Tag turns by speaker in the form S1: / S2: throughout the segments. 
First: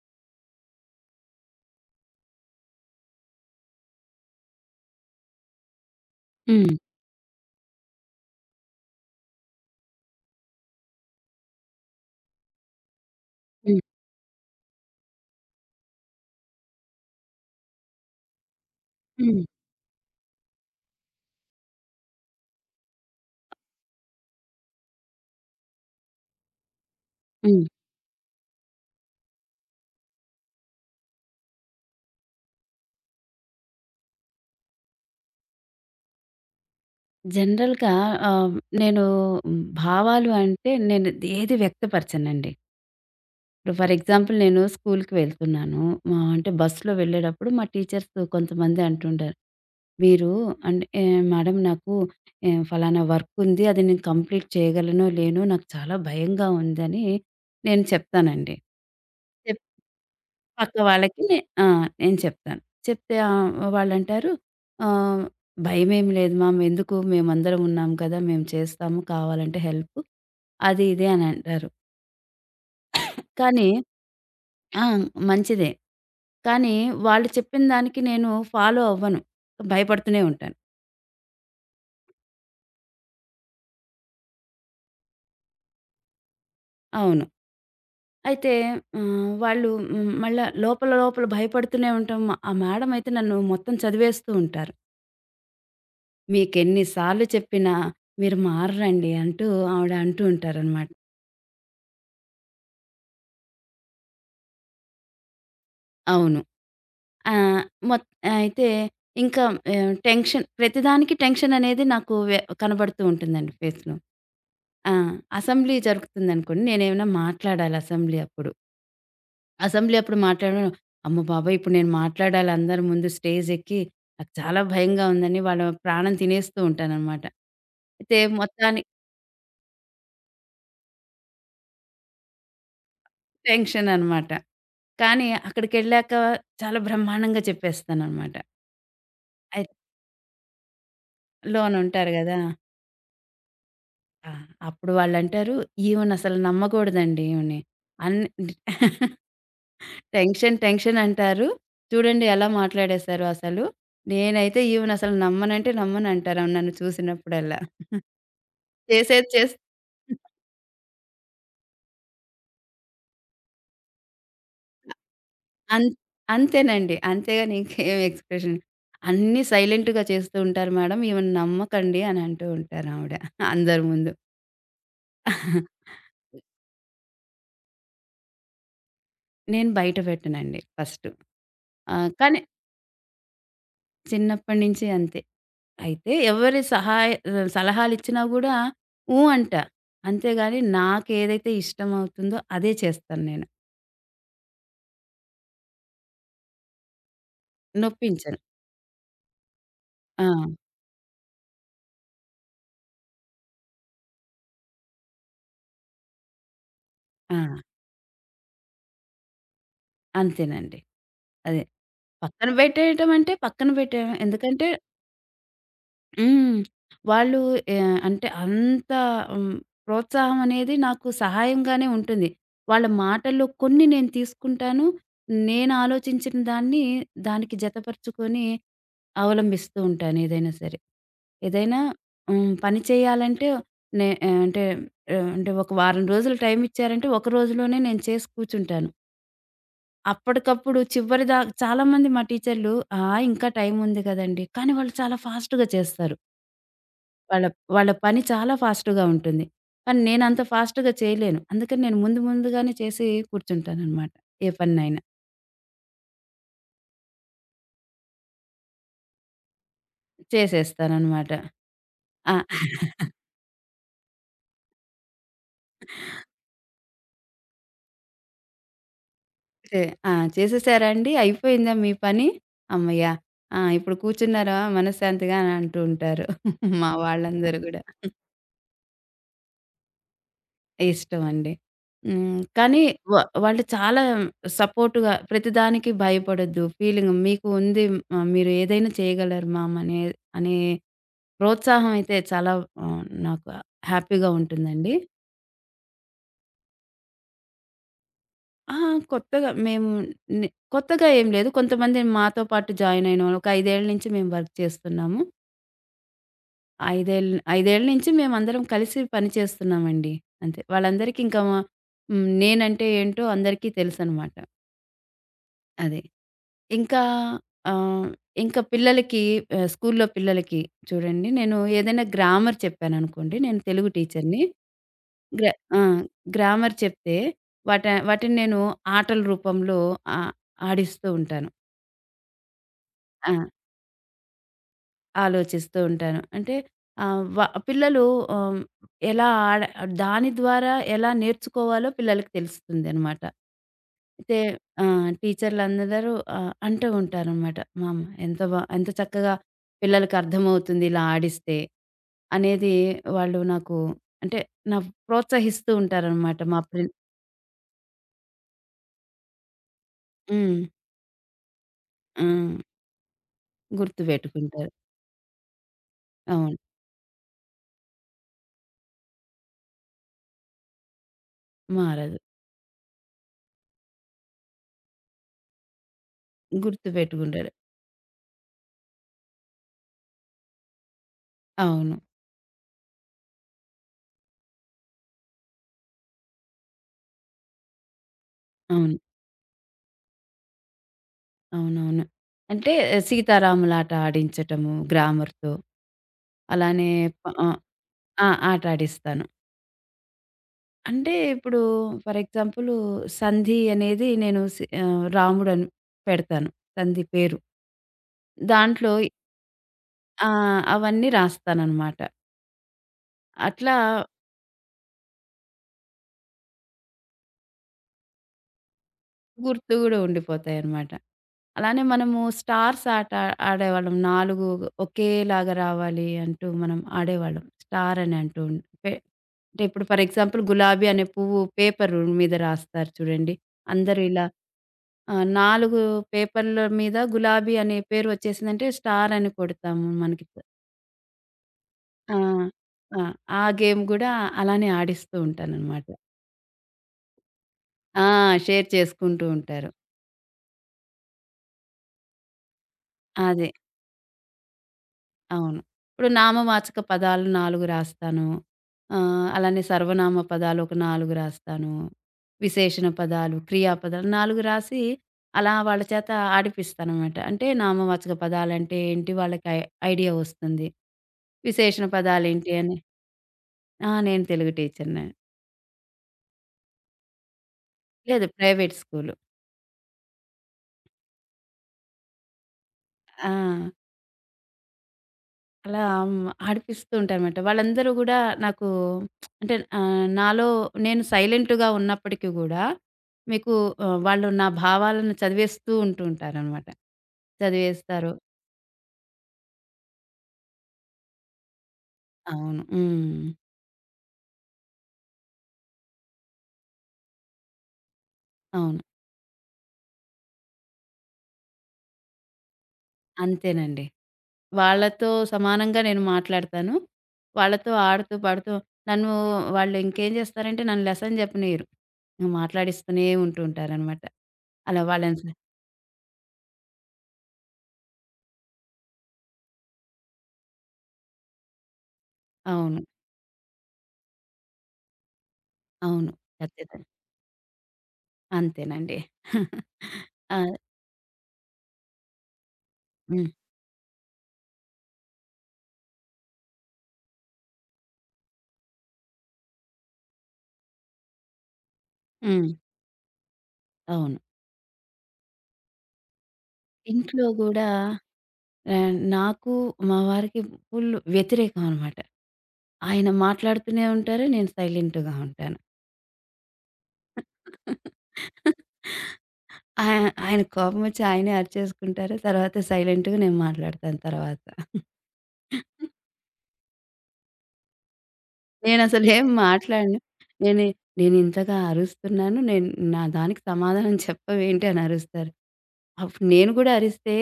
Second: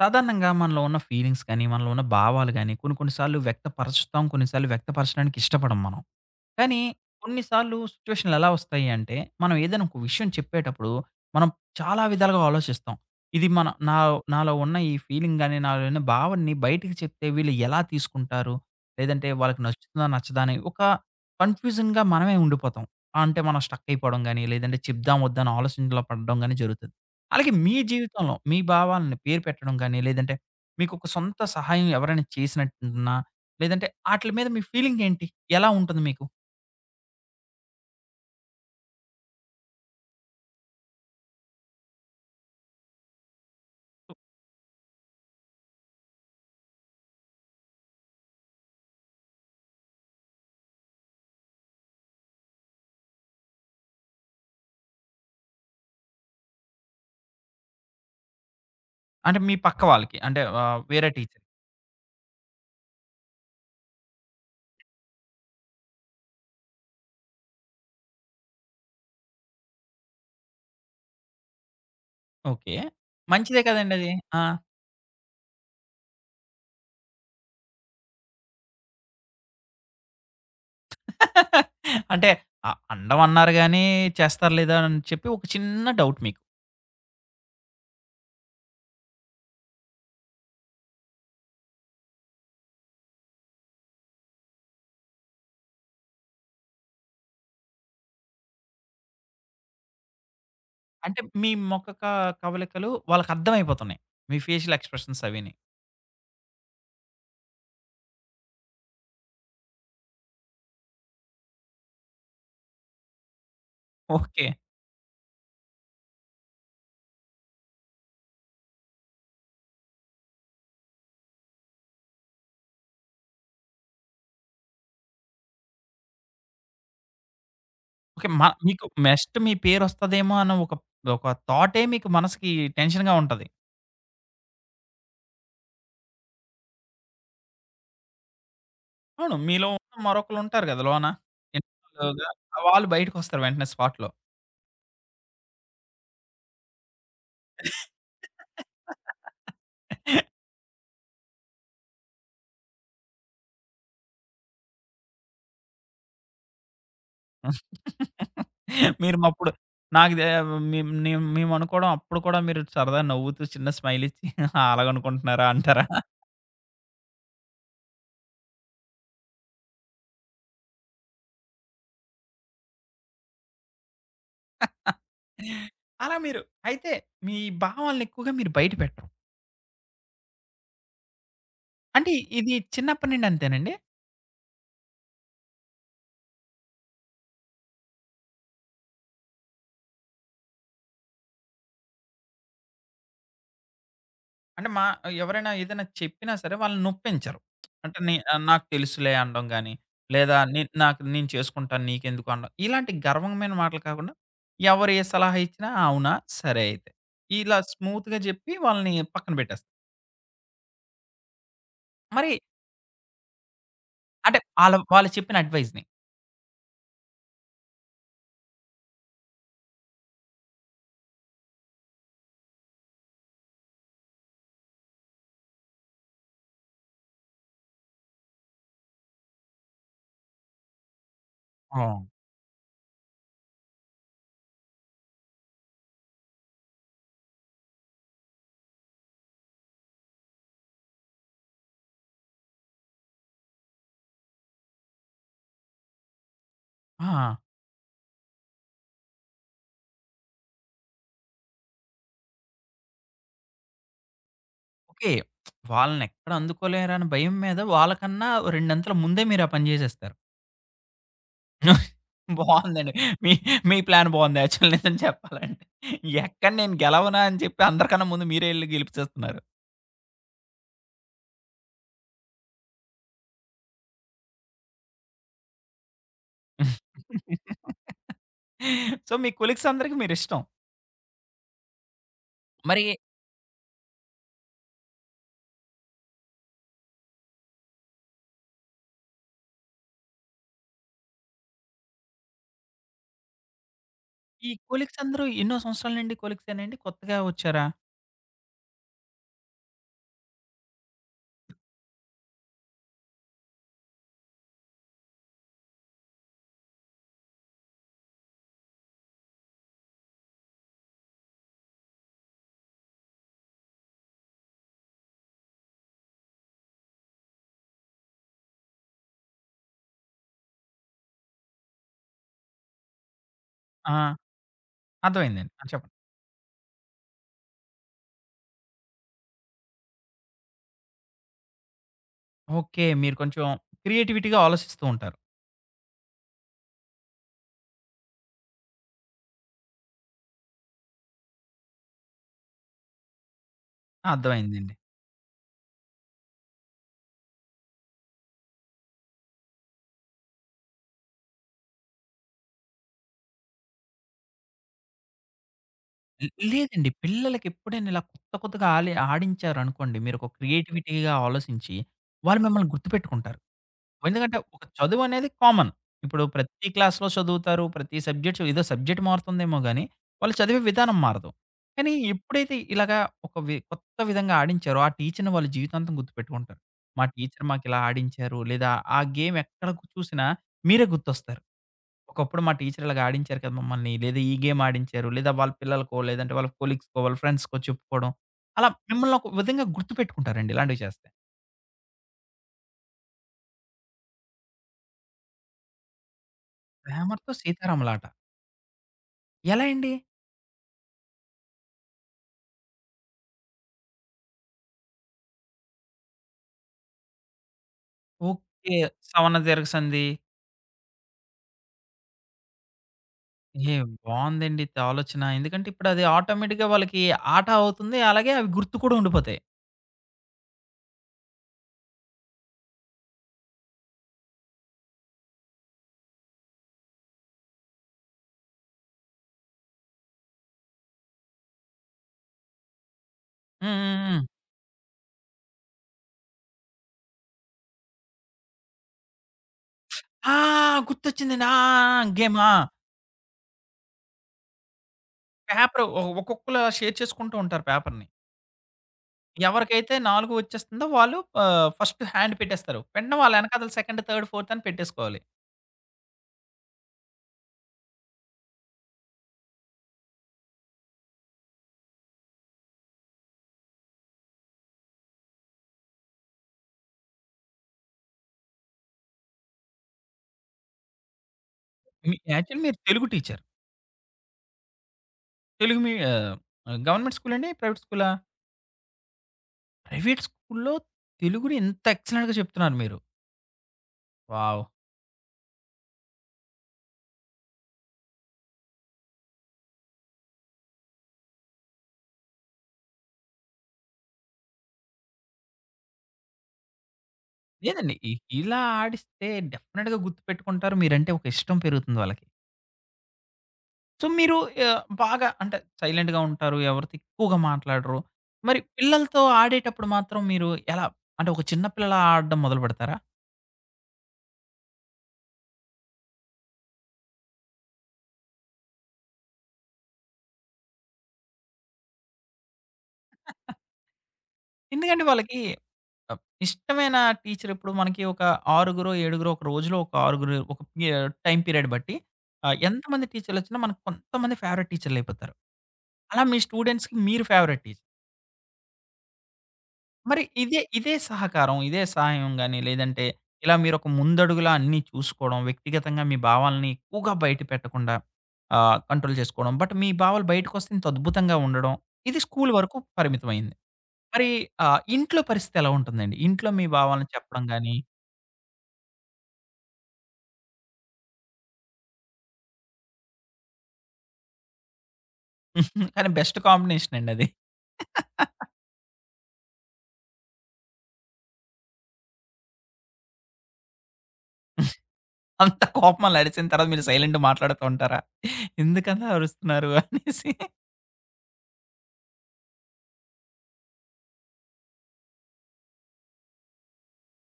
S1: సాధారణంగా మనలో ఉన్న ఫీలింగ్స్ కానీ, మనలో ఉన్న భావాలు గానీ, కొన్ని కొన్ని సార్లు వ్యక్తపరుస్తాం. కొన్ని సార్లు వ్యక్తపరచడానికి ఇష్టపడం మనం.
S2: హ్మ్.
S1: కానీ కొన్నిసార్లు సిట్యుయేషన్‌లు ఎలా వస్తాయి అంటే, మనం ఏదైనా ఒక విషయం చెప్పేటప్పుడు, మనం చాలా విధాలుగా ఆలోచిస్తాం. ఇది మన
S2: హ్మ్.
S1: నా నాలో ఉన్న ఈ ఫీలింగ్ గాని, నాలో ఉన్న భావనని బయటికి చెప్తే వీళ్ళు ఎలా తీసుకుంటారు? లేదంటే
S2: హ్మ్.
S1: వాళ్ళకి నచ్చుతుందా? నచ్చదా? అని ఒక కన్‌ఫ్యూజన్‌గా మనమే ఉండిపోతాం. అంటే మనం స్ట్రక్ అయిపోవడం గాని, లేదంటే చెప్దాం వద్దా అని ఆలోచనలో పడడం గాని జరుగుతది. అలాగే
S2: హ్మ్.
S1: మీ జీవితంలో మీ భావాలను పేరు పెట్టడం గాని, లేదంటే మీకు ఒక సొంత సహాయం ఎవరైనా చేసినట్టున్నా, లేదంటే ఆటిల మీద మీ ఫీలింగ్ ఏంటి? ఎలా ఉంటుంది మీకు?
S2: జనరల్‌గా ఆహ్, నేను భావాలు అంటే నేను ఏది వ్యక్తపరచనండి. ఇప్పుడు ఫర్ ఎగ్జాంపుల్ నేను స్కూల్‌కి వెళ్తున్నాను. అంటే బస్సులో వెళ్ళేటప్పుడు మా టీచర్స్ కొంతమంది అంటుంటారు. మీరు మేడం నాకు ఫలానా వర్క్ ఉంది. అది నేను కంప్లీట్ చేయగలనో లేనో నాకు చాలా భయంగా ఉందని నేను చెప్తానండి.
S1: అంటే మీ పక్క వాళ్ళకి. అంటే
S2: పక్క
S1: వేరే
S2: వాళ్ళకి నే
S1: టీచర్.
S2: ఆ! నేను చెప్తాను. చెప్తే వాళ్ళంటారు, ఆహ్, "భయమేమి లేదు మామ్. ఎందుకు మేమందరం ఉన్నాం కదా! మేము చేస్తాము కావాలంటే హెల్ప్" అది ఇది అని అంటారు.
S1: ఓకే. మంచిదే
S2: కానీ
S1: కదండీ అది. ఆ!
S2: ఆ! మంచిదే. కానీ వాళ్ళు చెప్పిన దానికి నేను ఫాలో అవ్వను. భయపడుతూనే ఉంటాను.
S1: అంటే అండం అన్నారు గాని, చేస్తారు లేదా అని చెప్పి ఒక చిన్న డౌట్ మీకు.
S2: అవును. అయితే వాళ్ళు మళ్ళా లోపల లోపల భయపడుతూనే ఉంటాం. ఆ మేడమ్ అయితే నన్ను మొత్తం చదివేస్తూ ఉంటారు. మీకెన్ని సార్లు చెప్పినా మీరు మారరండి అంటూ ఆవిడ అంటూ ఉంటారనమాట.
S1: అంటే మీ ముఖ క కవలికలు వాళ్ళకర్థమైపోతున్నాయి. మీ ఫేషియల్ ఎక్స్‌ప్రెషన్స్ అవిని.
S2: అవును. ఆహ్, మొత్ అయితే ఇంకా ఆహ్, టెన్షన్ ప్రతిదానికి టెన్షన్ అనేది నాకు కనబడుతూ ఉంటుందండి ఫేస్‌లో.
S1: ఓకే.
S2: ఆ! అసెంబ్లీ జరుగుతుందనుకోండి. నేనేమైనా మాట్లాడాలి అసెంబ్లీ అప్పుడు. అసెంబ్లీ అప్పుడు మాట్లాడడం, అమ్మ బాబోయ్! ఇప్పుడు నేను మాట్లాడాలి అందరి ముందు స్టేజ్ ఎక్కి నాకు చాలా భయంగా ఉందని వాళ్ళ ప్రాణం తినేస్తూ ఉంటాననమాట. అయితే
S1: ఓకే. మ
S2: మొత్తాని
S1: మీకు నెక్స్ట్ మీ పేరొస్తదేమో అన్న ఒక ఒక థాటే మీకు మనసుకి టెన్షన్‌గా ఉంటది.
S2: టెన్షన్ అనమాట. కానీ అక్కడికెళ్ళాక చాలా బ్రహ్మాండంగా చెప్పేస్తాననమాట.
S1: అవును. మీలో
S2: అయిత్
S1: మరొకళ్ళుంటారు కదా! లోన.
S2: లోనుంటారు
S1: ఇన్వాల్వ్‌గా
S2: గదా!
S1: వాళ్ళు బయటకొస్తారు వెంటనే స్పాట్‌లో.
S2: ఆ! అప్పుడు వాళ్ళంటారు, "ఈవెనసలు నమ్మకూడదండి ఈమెని. అన్ని టెన్షన్, టెన్షన్ అంటారు. చూడండి ఎలా మాట్లాడేశారో అసలు. నేనైతే ఈమెనసలు నమ్మనంటే నమ్మనంటారు ఆమె నన్ను చూసినప్పుడల్లా."
S1: మీరు
S2: చేసేది
S1: మప్పుడు
S2: చేస్
S1: నాకు దే మేం నేం మేమనుకోవడం అప్పుడు కూడా మీరు సరదా నవ్వుతూ చిన్న స్మైల్ ఇచ్చి "ఆ, అలాగనుకుంటున్నారా అంటారా?
S2: అన్ అంతేనండి. అంతేగాని ఇంకేం ఎక్స్‌ప్రెషన్ అన్నీ సైలెంట్‌గా చేస్తూ ఉంటారు మేడం. ఈమెను నమ్మకండి అని అంటూ ఉంటారావిడ అందరి ముందు. అహా!
S1: అలా మీరు అయితే మీ భావాలనెక్కువగా మీరు బయట పెట్టరు.
S2: నేను బయట పెట్టనండి ఫస్టు.
S1: అంటే
S2: కానీ
S1: ఇది చిన్నప్పటి నుండి అంతేనండి?
S2: చిన్నప్పటి నుంచి అంతే. అయితే సలహాలిచ్చినా గూడా "ఊ" అంటా. అంతేగాని నాకేదైతే ఇష్టమవుతుందో అదే చేస్తాను నేను.
S1: అంటే మా ఎవరైనా ఏదైనా చెప్పినా సరే వాళ్ళు నొప్పించరు. అంటే
S2: నొప్పించను.
S1: నాకు తెలుసులే అనడం గాని,
S2: ఆ!
S1: లేదా నాకు నేను చేసుకుంటాను నీకెందుకు అనడం. ఇలాంటి గర్వమైన మాటలు కాకుండా, ఎవరు ఏ సలహా ఇచ్చినా "ఆ, అవునా? సరే అయితే.
S2: ఆ!
S1: ఇలా స్మూత్‌గా చెప్పి వాళ్ళని పక్కన పెట్టేస్తా.
S2: అంతేనండి. అదే.
S1: మరి
S2: పక్కన పెట్టేయటం అంటే పక్కన పెట్టేయడమే.
S1: అంటే
S2: ఎందుకంటే
S1: వాళ్ళు చెప్పిన అడ్వైస్‌ని.
S2: హ్మ్. వాళ్ళు ఆహ్, అంటే అంత హ్మ్, ప్రోత్సాహం అనేది నాకు సహాయంగానే ఉంటుంది. వాళ్ళ మాటల్లో కొన్ని నేను తీసుకుంటాను. నేను ఆలోచించిన దాన్ని, దానికి జతపరుచుకొని అవలంబిస్తూ ఉంటాను ఏదైనా సరే. ఏదైనా
S1: అవును.
S2: పని చేయాలంటే నే ఆహ్, అంటే ఆహ్, అంటే ఒక వారం రోజులు టైం ఇచ్చారంటే, ఒక రోజులోనే నేను చేసి కూర్చుంటాను. అప్పటికప్పుడు చివరిదా చాలామంది మా టీచర్లు, "ఆ! ఇంకా టైం ఉంది కదండీ!" కానీ వాళ్ళు చాలా ఫాస్ట్‌గా చేస్తారు.
S1: ఆ!
S2: వాళ్ళ వాళ్ళ పని చాలా ఫాస్ట్‌గా ఉంటుంది. కానీ నేనంత ఫాస్ట్‌గా చేయలేను. అందుకని నేను ముందు ముందుగానే చేసి కూర్చుంటాననమాట. ఏ పనినైనా
S1: ఓకే. వాళ్ళనెక్కడ అందుకోలేరని భయం మీద వాళ్ళకన్నా రెండంతల ముందే మీరు ఆ పని చేసేస్తారు.
S2: చేసేస్తాననమాట. ఆ!
S1: బావుందండి. మీ మీ ప్లాన్ బావుంది. యాక్చువల్ నిజం చెప్పాలంటే. ఎక్కడ నేను గెలవనా అని చెప్పి అందరికన్నా ముందు మీరే ఎళ్లి గెలిపిచేస్తున్నారు.
S2: చే ఆ! "చేసేసారా అండి? అయిపోయిందా మీ పని? హమ్మయ్య! ఆ! ఇప్పుడు కూర్చున్నారా మనశ్శాంతిగా" అని అంటూ ఉంటారు. మా వాళ్ళందరూ గూడా.
S1: సో, మీ కొలీగ్స్ అందరికి మీరిష్టం.
S2: ఇష్టమండి. హ్మ్. కానీ
S1: మరి
S2: వ వాళ్ళు చాలా సపోర్ట్‌గా ప్రతిదానికి భయపడొద్దు. ఫీలింగ్ మీకు ఉంది. మీరు ఏదైనా చేయగలరు మామ్ అనే అనే ప్రోత్సాహం అయితే చాలా నాకు హ్యాపీగా
S1: ఈ
S2: ఉంటుందండి.
S1: కొలీగ్స్ అందరూ ఎన్నో సంవత్సరాల నుండి కొలీగ్సేనా అండి? కొత్తగా వచ్చారా?
S2: ఆ! కొత్తగా మేము నే కొత్తగా ఏం లేదు. కొంతమంది మాతో పాటు జాయిన్ అయినోళ్ళు ఒక 5 ఏళ్ల నుంచి మేము వర్క్ చేస్తున్నాము. 5 ఏళ్ 5 ఏళ్ల నుంచి మేమందరం కలిసి పని చేస్తున్నామండి. అంతే. వాళ్ళందరికీ ఇంకా హ్మ్. నేనంటే ఏంటో అందరికీ తెలుసనమాట. అది. ఇంకా ఆహ్, ఇంకా పిల్లలకి ఆహ్, స్కూల్లో పిల్లలకి చూడండి నేను ఏదైనా గ్రామర్ చెప్పాననుకోండి, నేను తెలుగు
S1: ఆ!
S2: టీచర్‌ని. గ్ర
S1: అర్థమైందండి. ఆ!
S2: ఆ!
S1: చెప్పండి.
S2: గ్రామర్ చెప్తే వాటిని నేను ఆటల రూపంలో ఆ! ఆడిస్తూ ఉంటాను.
S1: ఓకే. మీరు
S2: ఆ!
S1: కొంచెం క్రియేటివిటీగా ఆలోచిస్తూ ఉంటారు.
S2: ఆలోచిస్తూ ఉంటాను. అంటే ఆహ్, వ పిల్లలు ఆహ్, ఎలా ఆడ దాని ద్వారా ఎలా నేర్చుకోవాలో పిల్లలకి తెలుస్తుందనమాట.
S1: ఆ!
S2: అయితే
S1: అర్థమైందండి.
S2: ఆ! టీచర్‌లందరూ అంటూ ఉంటారనమాట. మా అమ్మ ఎంత చక్కగా పిల్లలకి అర్థమవుతుంది ఇలా ఆడిస్తే అనేది వాళ్ళు నాకు అంటే నా ప్రోత్సహిస్తూ
S1: లే
S2: ఉంటారనమాట. మా
S1: లేదండి.
S2: ప్రిన్
S1: పిల్లలకి ఎప్పుడైనా ఇలా కొత్తగా ఆడించారనుకోండి, మీరొక
S2: హ్మ్.
S1: క్రియేటివిటీగా ఆలోసించి,
S2: ఆ!
S1: వాళ్ళు మిమ్మల్ని గుర్తుపెట్టుకుంటారు. ఎందుకంటే ఒక
S2: గుర్తుపెట్టుకుంటారు.
S1: చదువనేది కామన్. ఇప్పుడు
S2: అవును.
S1: ప్రతి క్లాస్‌లో చదువుతారు. ప్రతి సబ్జెక్ట్ ఏదో సబ్జెక్ట్ మారుతుందేమో గానీ, వాళ్ళు చదివే విధానం మారదు. కానీ
S2: మారదు.
S1: ఎప్పుడైతే ఇలాగా ఒక వి కొత్త విధంగా ఆడించారో, ఆ టీచర్‌ని వాళ్ళు జీవితాంతం గుర్తుపెట్టుకుంటారు. మా టీచర్
S2: గుర్తుపెట్టుకుంటారు.
S1: మాకిలా ఆడించారు, లేదా ఆ గేమ్ ఎక్కడ గు- చూసినా మీరే గుర్తొస్తారు.
S2: అవును.
S1: ఒకప్పుడు మా టీచర్ ఇలాగ ఆడించారు కదా మమ్మల్ని, లేదా ఈ గేమ్ ఆడించారు, లేదా వాళ్ళ పిల్లలకో, లేదంటే వాళ్ళ కొలీగ్స్‌కో, వాళ్ళ ఫ్రెండ్స్‌కో చెప్పుకోవడం. అలా
S2: అవును.
S1: మిమ్మల్ని ఒక విధంగా గుర్తుపెట్టుకుంటారండి ఇలాంటివి చేస్తే.
S2: అవునవును. అంటే సీతారాములాట ఆడించటము గ్రామర్‌తో. అలానే ప
S1: 'రామర్‌తో
S2: ఆహ్,
S1: సీతారాములాట'
S2: ఆ! ఆట ఆడిస్తాను.
S1: ఎలా అండి?
S2: అంటే ఇప్పుడు ఫర్ ఎగ్జాంపుల్ సంధి అనేది రాముడని పెడతాను. సంధి పేరు.
S1: ఓకే.
S2: దాంట్లో
S1: సవన దీర్ఘసంధి.
S2: ఆ! అవన్నీ రాస్తాననమాట.
S1: ఏ
S2: అట్లా
S1: బావుందండి ఇది ఆలోచన. ఎందుకంటే ఇప్పుడది ఆటోమేటిక్‌గా వాళ్ళకి ఆట అవుతుంది. అలాగే అవి గుర్తు కూడా ఉండిపోతాయి.
S2: గుర్తు గూడా ఉండిపోతాయన్నమాట. అలానే మనము స్టార్స్ ఆట ఆడేవాళ్ళం. 4 ఒకేలాగా రావాలి అంటూ మనం ఆడేవాళ్ళం. స్టార్ అని అంటూ ఉం- పె అంటే ఇప్పుడు ఫర్ ఎగ్జాంపుల్ గులాబీ అనే పువ్వు పేపర్ మీద రాస్తారు చూడండి.
S1: హ్మ్.
S2: అందరూ
S1: హ్మ్. హ్మ్.
S2: ఇలా 4 పేపర్ల మీద గులాబీ అనే పేరు వచ్చేసిందంటే స్టార్ అని కొడతాము మనకి.
S1: ఆ! గుర్తొచ్చిందండి. ఆ! ఆ! ఆ!
S2: ఆ!
S1: గేమ్. ఆ!
S2: ఆ! ఆ గేమ్ గూడా అలానే ఆడిస్తూ
S1: పేపరు
S2: ఉంటానన్నమాట.
S1: ఒ ఒక్కొక్కళ్ళు షేర్ చేసుకుంటూ ఉంటారు పేపర్‌ని.
S2: ఆ! షేర్ చేసుకుంటూ ఉంటారు.
S1: ఎవరికైతే 4 వచ్చేస్తుందో వాళ్ళు ఫస్ట్ హ్యాండ్ పెట్టేస్తారు. వెంటనే వాళ్ళ
S2: అదే.
S1: ఎనకాతల సెకండ్, థర్డ్, ఫోర్త్ అని పెట్టేసుకోవాలి.
S2: అవును. ఇప్పుడు నామవాచక పదాలు 4 రాస్తాను. అలానే సర్వనామ పదాలు ఒక 4 రాస్తాను. విశేషణ పదాలు, క్రియా పదాలు 4 రాసి అలా వాళ్ళ చేత ఆడిపిస్తాననమాట. అంటే నామవాచక పదాలంటే ఏంటి వాళ్ళకి ఐడియా వస్తుంది. విశేషణ
S1: మీ
S2: పదాలేంటి
S1: యాక్చువల్లీ
S2: అని
S1: మీరు తెలుగు టీచర్.
S2: ఆ! నేను తెలుగు టీచర్‌నే.
S1: తెలుగు మీ గవర్నమెంట్ స్కూలండి? ప్రైవేట్ స్కూలా?
S2: లేదు ప్రైవేట్ స్కూలు.
S1: ప్రైవేట్ స్కూల్‌లో తెలుగుని ఇంత ఎక్సలెంట్‌గా చెప్తున్నారు మీరు.
S2: ఆ!
S1: వావ్!
S2: అలా హ్మ్. ఆడిపిస్తూ ఉంటానమాట. వాళ్ళందరూ గూడా నాకు అంటే నాలో నేను సైలెంట్‌గా ఉన్నప్పటికి గూడా మీకు వాళ్ళు నా భావాలను చదివేస్తూ ఉంటారనమాట.
S1: లేదండి.
S2: చదివేస్తారు.
S1: ఇలా ఆడిస్తే డెఫినిట్‌గా గుర్తుపెట్టుకుంటారు. మీరంటే ఒక ఇష్టం పెరుగుతుంది వాళ్ళకి.
S2: అవును. హ్మ్.
S1: సో, మీరు బాగా అంటే సైలెంట్‌గా ఉంటారు. ఎవరితో ఎక్కువగా మాట్లాడరు. మరి
S2: అవును.
S1: పిల్లలతో ఆడేటప్పుడు మాత్రం మీరు ఎలా? అంటే ఒక చిన్న పిల్లలా ఆడడం మొదలుపెడతారా?
S2: అంతేనండి. వాళ్ళతో సమానంగా నేను మాట్లాడతాను. వాళ్ళతో ఆడుతూ, పాడుతూ నన్ను వాళ్ళు ఇంకేం చేస్తారంటే నన్ను లెసన్ చెప్పనీయరు. మాట్లాడిస్తూనే ఉంటారనమాట. అలా
S1: ఎందుకంటే
S2: వాళ్ళని
S1: వాళ్ళకి ఆహ్, ఇష్టమైన టీచర్ ఇప్పుడు మనకి ఒక ఆరుగురో, ఏడుగురో ఒక రోజులో ఒక ఆరుగురు ఒక పి టైమ్ పీరియడ్ బట్టి
S2: అవును.
S1: ఎంతమంది టీచర్‌లొచ్చినా మనకు కొంతమంది ఫేవరెట్ టీచర్‌లయిపోతారు.
S2: అవును.
S1: అలా మీ
S2: ఖచ్చితంగా.
S1: స్టూడెంట్స్‌కి మీరు ఫేవరెట్ టీచర్.
S2: అంతేనండి.
S1: మరి
S2: ఆ!
S1: ఇదే ఇదే సహకారం, ఇదే సహాయం గాని, లేదంటే
S2: హ్మ్.
S1: ఇలా మీరొక ముందడుగులా అన్నీ చూసుకోవడం, వ్యక్తిగతంగా మీ భావాల్ని ఎక్కువగా బయట పెట్టకుండా కంట్రోల్ చేసుకోవడం. బట్ మీ భావాలు బయటకొస్తే ఇంత అద్భుతంగా ఉండడం, ఇది
S2: హ్మ్.
S1: స్కూల్ వరకు పరిమితమైంది.
S2: అవును.
S1: మరి ఇంట్లో పరిస్థితి ఎలా ఉంటుందండి? ఇంట్లో మీ భావాలను
S2: ఇంట్లో
S1: చెప్పడం
S2: గూడా
S1: గాని
S2: నాకు, మా వారికి ఫుల్ వ్యతిరేకం అనమాట. ఆయన మాట్లాడుతూనే ఉంటారు. నేను సైలెంట్‌గా ఉంటాను.
S1: కానీ బెస్ట్ కాంబినేషన్ అండి అది.
S2: ఆయ ఆయన కోపమొచ్చి ఆయనే అరిచేసుకుంటారు. తర్వాత సైలెంట్‌గా నేను మాట్లాడతాను తర్వాత.
S1: అంత కోపం అలా అరిసిన తర్వాత మీరు సైలెంట్‌గా మాట్లాడుతూ ఉంటారా? ఎందుకలా
S2: నేనసలేం
S1: అరుస్తున్నారు
S2: మాట్లాడను.
S1: అనేసి?
S2: నేనే నేనింతగా అరుస్తున్నాను. నా దానికి సమాధానం చెప్పవేంటి అని అరుస్తారు. అప్పుడు నేను కూడా అరిస్తే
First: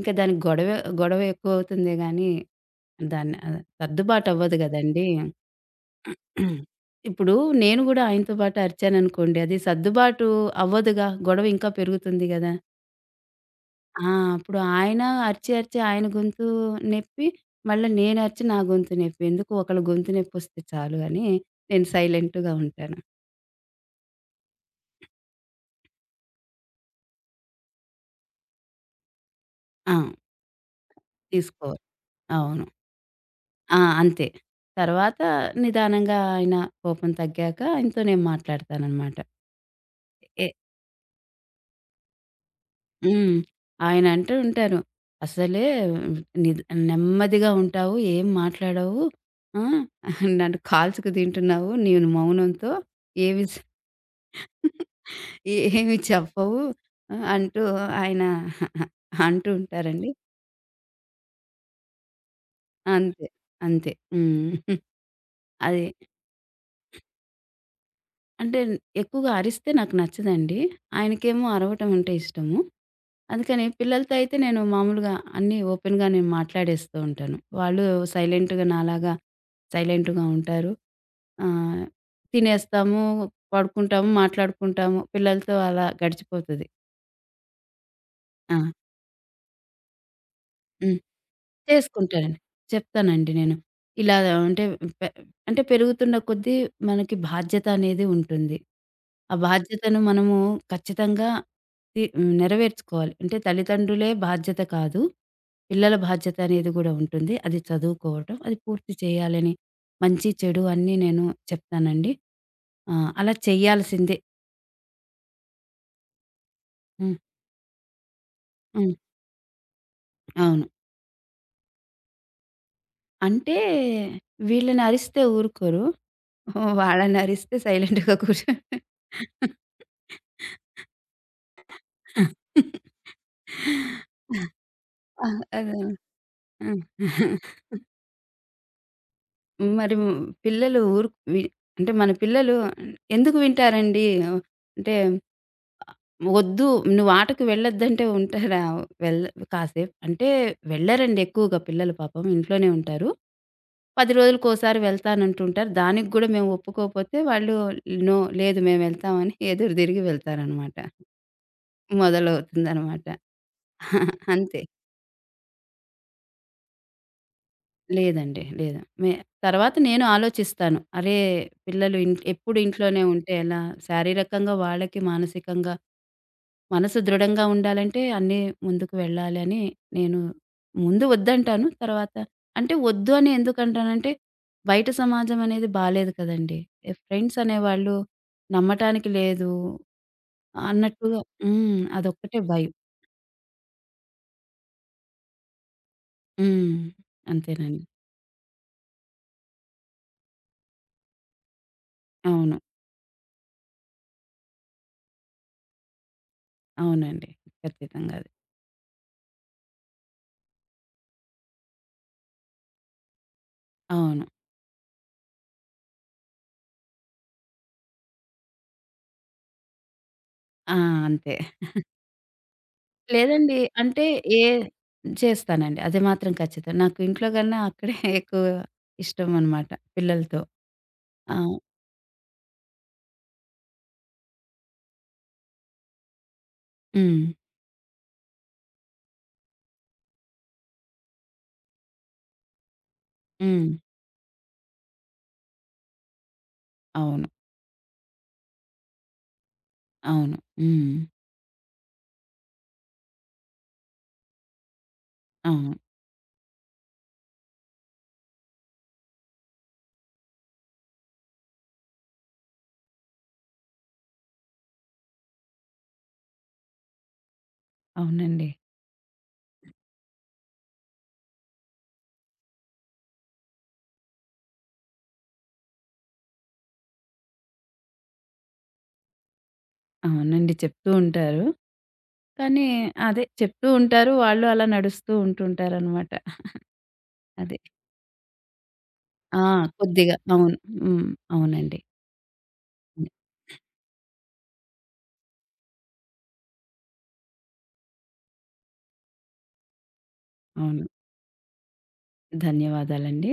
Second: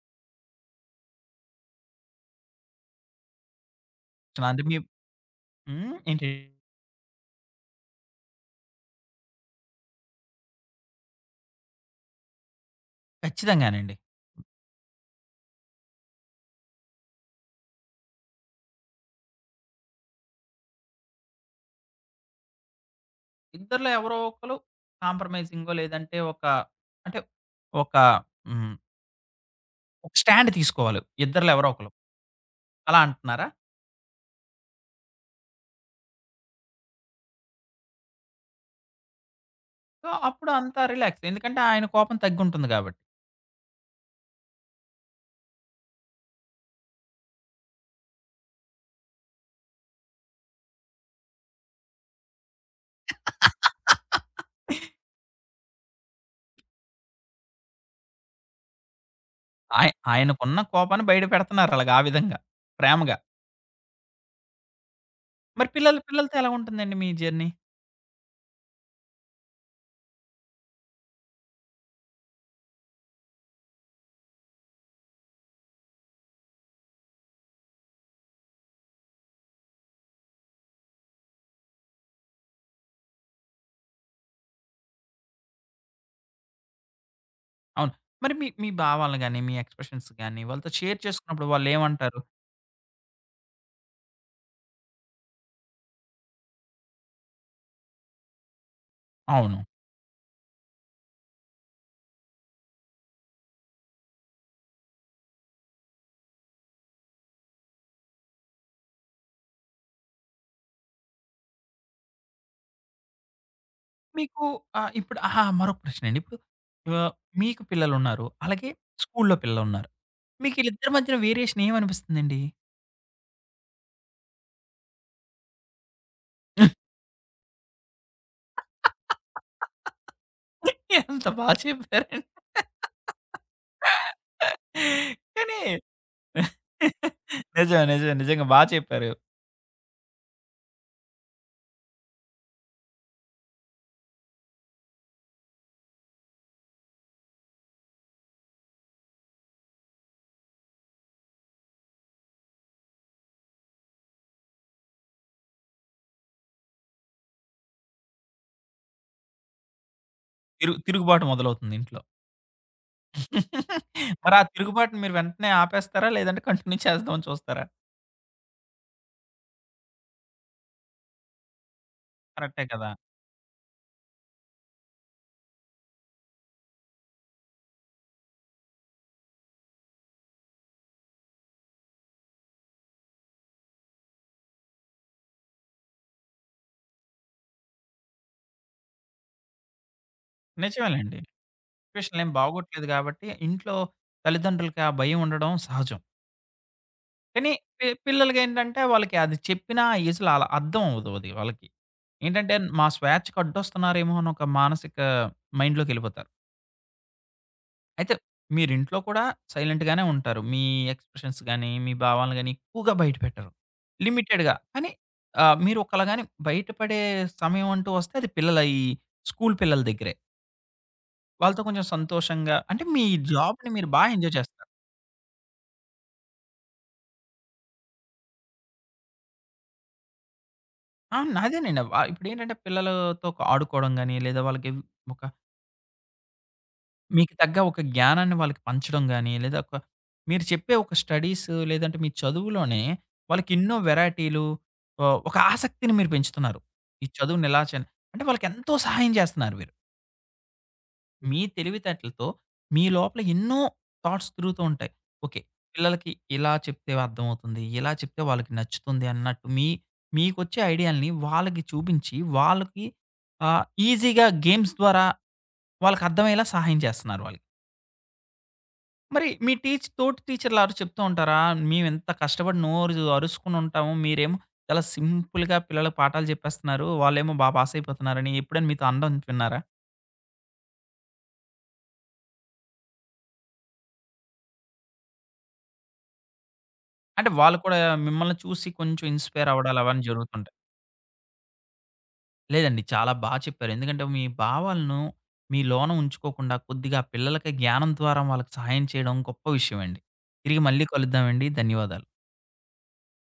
S2: ఇంకా దానికి గొడవే గొడవ ఎక్కువవుతుందే గానీ, దాన్ని సర్దుబాటవ్వదు
S1: అంటే మీ
S2: గదండీ!
S1: హ్మ్. ఏంటి?
S2: ఇప్పుడు నేను గూడా ఆయనతో పాటు అరిచాననుకోండి, అది సర్దుబాటు అవ్వదుగా. గొడవ ఇంకా పెరుగుతుంది గదా!
S1: ఖచ్చితంగానండి.
S2: ఆ! అప్పుడు ఆయన అరిచి, అరిచి ఆయన గొంతు నొప్పి, మళ్ళా నేనరిచి నా గొంతు నొప్పి. ఎందుకు ఒకళ్ళ గొంతు నొప్పొస్తే చాలు అని నేను సైలెంట్‌గా ఉంటాను.
S1: ఇద్దరిలో ఎవరో ఒకళ్ళు కాంప్రమైజింగో లేదంటే ఒక అంటే ఒక హ్మ్.
S2: ఆ!
S1: ఒక స్టాండ్ తీసుకోవాలి. ఇద్దరిలో ఎవరో
S2: తీసుకోరు.
S1: ఒకళ్ళు.
S2: అవును.
S1: అలా అంటున్నారా?
S2: ఆ! అంతే. తర్వాత నిదానంగా ఆయన కోపం తగ్గాక ఆయనతో నేను మాట్లాడతాననమాట.
S1: సో,
S2: ఎ
S1: అప్పుడు అంతా రిలాక్స్. ఎందుకంటే ఆయన కోపం తగ్గుంటుంది కాబట్టి.
S2: హ్మ్. ఆయన అంటూ ఉంటారు, "అసలే నిద్ నెమ్మదిగా ఉంటావు, ఏం మాట్లాడవు. ఆ! నన్ను కాల్చుకు తింటున్నావు నేను మౌనంతో. ఏవి" ఏమి చెప్పవు అంటూ ఆయన అంటూ ఉంటారండి.
S1: ఆయనకున్న కోపాన్ని బయట పెడుతున్నారు అలాగా ఆ విధంగా. ప్రేమగా.
S2: అంతే. అంతే. హ్మ్.
S1: మరి
S2: అది.
S1: పిల్లలతో ఎలా ఉంటుందండి మీ జర్నీ?
S2: అంటే ఎక్కువగా అరిస్తే నాకు నచ్చదండి. ఆయనకేమో అరవటం అంటే ఇష్టము. అందుకని పిల్లలతో అయితే నేను మామూలుగా అన్నీ ఓపెన్‌గా నేను మాట్లాడేస్తూ ఉంటాను. వాళ్ళు సైలెంట్‌గా నాలాగా సైలెంట్‌గా ఉంటారు. ఆహ్, తినేస్తాము, పడుకుంటాము, మాట్లాడుకుంటాము. పిల్లలతో అలా గడిచిపోతది.
S1: అవును. మరి మీ
S2: ఆ!
S1: మీ భావాలను గాని, మీ ఎక్స్‌ప్రెషన్స్ గాని వాళ్ళతో షేర్
S2: హ్మ్.
S1: చేసుకున్నప్పుడు వాళ్ళేమంటారు?
S2: చేసుకుంటానండి. చెప్తానండి నేను. ఇలా అంటే పె అంటే పెరుగుతున్న కొద్దీ మనకి బాధ్యత అనేది ఉంటుంది. ఆ
S1: అవును.
S2: బాధ్యతను మనము ఖచ్చితంగా తి నెరవేర్చుకోవాలి. అంటే తల్లిదండ్రులే బాధ్యత కాదు. పిల్లల బాధ్యత అనేది గూడా ఉంటుంది. అది చదువుకోవటం, అది పూర్తి చేయాలని మంచి, చెడు అన్నీ నేను చెప్తానండి. ఆ! అలా చేయాల్సిందే.
S1: మీకు ఆహ్, ఇప్పుడు ఆహా! మరొక ప్రశ్నండి. ఇప్పుడు ఆహ్,
S2: హ్మ్.
S1: మీకు పిల్లలున్నారు. అలాగే
S2: హ్మ్.
S1: స్కూల్లో పిల్లలున్నారు. మీకు
S2: అవును.
S1: ఈళ్ళిద్దరి మధ్యన వేరియేషన్ ఏమనిపిస్తుందండి?
S2: అంటే వీళ్ళని అరిస్తే ఊరుకోరు. ఓహ్! వాళ్ళనరిస్తే సైలెంట్‌గా కూర్చో
S1: ఎంత బా చెప్పారండి.
S2: ఆ! అదే.
S1: కానీ
S2: ఆ!
S1: నిజమే. నిజమే. నిజంగా బా చెప్పారు.
S2: మరి పిల్లలు ఊరు వి అంటే మన పిల్లలు ఎందుకు వింటారండి? అంటే వద్దు నువ్వు ఆటకు వెళ్ళొద్దంటే ఉంటారా? వెళ్ కాసేపు అంటే వెళ్ళరండి, ఎక్కువగా పిల్లలు పాపం ఇంట్లోనే ఉంటారు. 10 రోజులకోసారి వెళ్తానంటుంటారు. దానికి గూడా మేము ఒప్పుకోకపోతే వాళ్ళు నో లేదు మేమెళ్తామని ఎదురు తిరిగి వెళ్తారనమాట.
S1: తిరుగుబాటు మొదలవుతుంది ఇంట్లో.
S2: మొదలవుతుందనమాట.
S1: మరి ఆ
S2: అంతే.
S1: తిరుగుబాటుని మీరు వెంటనే ఆపేస్తారా? లేదంటే కంటిన్యూ చేద్దామని చూస్తారా?
S2: లేదండి. లేదు. తర్వాత నేను ఆలోచిస్తాను. అరే! పిల్లలు ఇన్ ఎప్పుడు
S1: కరెక్టే కదా!
S2: ఇంట్లోనే ఉంటే ఎలా? శారీరకంగా వాళ్ళకి, మానసికంగా మనసు దృఢంగా ఉండాలంటే అన్నీ ముందుకు వెళ్ళాలి అని నేను ముందు వద్దంటాను. తర్వాత అంటే వద్దు అని ఎందుకంటానంటే, బయట సమాజం అనేది బాలేదు కదండీ! ఫ్రెండ్స్ అనేవాళ్ళు నమ్మటానికి లేదు
S1: నిజమేనండి.
S2: అన్నట్టుగా. హ్మ్.
S1: సిట్యుయేషన్‌లేం
S2: అదొక్కటే భయం.
S1: బాగోట్లేదు గాబట్టి, ఇంట్లో తల్లిదండ్రులకి ఆ భయం ఉండడం సహజం.
S2: హ్మ్.
S1: కానీ
S2: అంతేనండి.
S1: పిల్లలకేంటంటే, వాళ్ళకి అది చెప్పినా ఆ ఏజ్‌లో అలా అర్థం అవ్వదు అది వాళ్ళకి. ఏంటంటే,
S2: అవును.
S1: మా స్వేచ్ఛకి అడ్డొస్తున్నారేమో అని ఒక మానసిక మైండ్‌లోకెళ్ళిపోతారు.
S2: అవునండి.
S1: అయితే
S2: ఖచ్చితంగా అది.
S1: మీరింట్లో కూడా సైలెంట్‌గానే ఉంటారు. మీ ఎక్స్‌ప్రెషన్స్ గానీ, మీ భావాలను గానీ ఎక్కువగా బయట పెట్టరు.
S2: అవును.
S1: లిమిటెడ్‌గా. కానీ మీరు ఒకలా గాని బయటపడే సమయం అంటూ వస్తే అది పిల్లల ఈ స్కూల్ పిల్లల దగ్గరే.
S2: ఆ! అంతే.
S1: వాళ్ళతో కొంచెం సంతోషంగా అంటే, మీ
S2: లేదండి.
S1: జాబ్‌ని మీరు బా
S2: అంటే
S1: ఎంజాయ్
S2: ఏ
S1: చేస్తారు.
S2: చేస్తానండి. అది మాత్రం ఖచ్చితం. నాకు ఇంట్లో కన్నా అక్కడే ఎక్కువ ఇష్టం అనమాట పిల్లలతో.
S1: ఆ!
S2: ఆ!
S1: అదేనండి. ఇప్పుడేంటంటే పిల్లలతో ఒక ఆడుకోవడం గాని, లేదా వాళ్ళకి ఒక
S2: హ్మ్.
S1: మీకు తగ్గ ఒక జ్ఞానాన్ని వాళ్ళకి పంచడం గాని, లేదా ఒక మీరు చెప్పే ఒక స్టడీస్ లేదంటే మీ చదువులోనే వాళ్ళకి
S2: హ్మ్.
S1: ఎన్నో వెరైటీలు ఒక ఆసక్తిని మీరు పెంచుతున్నారు. ఈ
S2: అవును.
S1: చదువుని ఎలా చే అంటే వాళ్ళకి ఎంతో సహాయం చేస్తున్నారు మీరు.
S2: అవును. హ్మ్.
S1: మీ తెలివితేటలతో మీ లోపల ఎన్నో థాట్స్ తిరుగుతూ ఉంటాయి. ఓకే.
S2: అవును.
S1: పిల్లలకి ఇలా చెప్తే అర్థమవుతుంది. ఇలా చెప్తే వాళ్ళకి నచ్చుతుంది అన్నట్టు మీకొచ్చే ఐడియా‌లని వాళ్ళకి చూపించి వాళ్ళకి ఈజీ‌గా గేమ్స్ ద్వారా వాళ్ళకి అర్థమయ్యేలా సహాయం చేస్తున్నారు వాళ్ళకి.
S2: అవునండి.
S1: మరి మీ టీచ్ తోటి టీచర్‌లు ఆరు చెప్తూ ఉంటారా? మేమెంత కష్టపడి నోరు అరుసుకొని ఉంటాము. మీరేమో చాలా సింపుల్‌గా పిల్లలకి పాఠాలు చెప్పేస్తున్నారు. వాళ్ళేమో బా పాస్ అయిపోతున్నారని ఎప్పుడైనా మీతో అనడం విన్నారా?
S2: అవునండి. చెప్తూ ఉంటారు. కానీ అదే చెప్తూ ఉంటారు. వాళ్ళు అలా నడుస్తూ ఉంటుంటారనమాట.
S1: అంటే
S2: అదే.
S1: వాళ్ళు కూడా మిమ్మల్ని చూసి కొంచెం
S2: ఆ!
S1: ఇన్‌స్పైర్ అవ్వడాలు అవన్నీ
S2: కొద్దిగా.
S1: జరుగుతుంటాయి.
S2: అవును. హ్మ్. అవునండి.
S1: లేదండి చాలా బా చెప్పారు. ఎందుకంటే మీ భావాలను మీ లోన ఉంచుకోకుండా కొద్దిగా పిల్లలకి జ్ఞానం ద్వారా వాళ్ళకి సహాయం చేయడం గొప్ప విషయమండి. తిరిగి
S2: అవును.
S1: మళ్ళీ కలుద్దామండి. ధన్యవాదాలు.
S2: ధన్యవాదాలండి.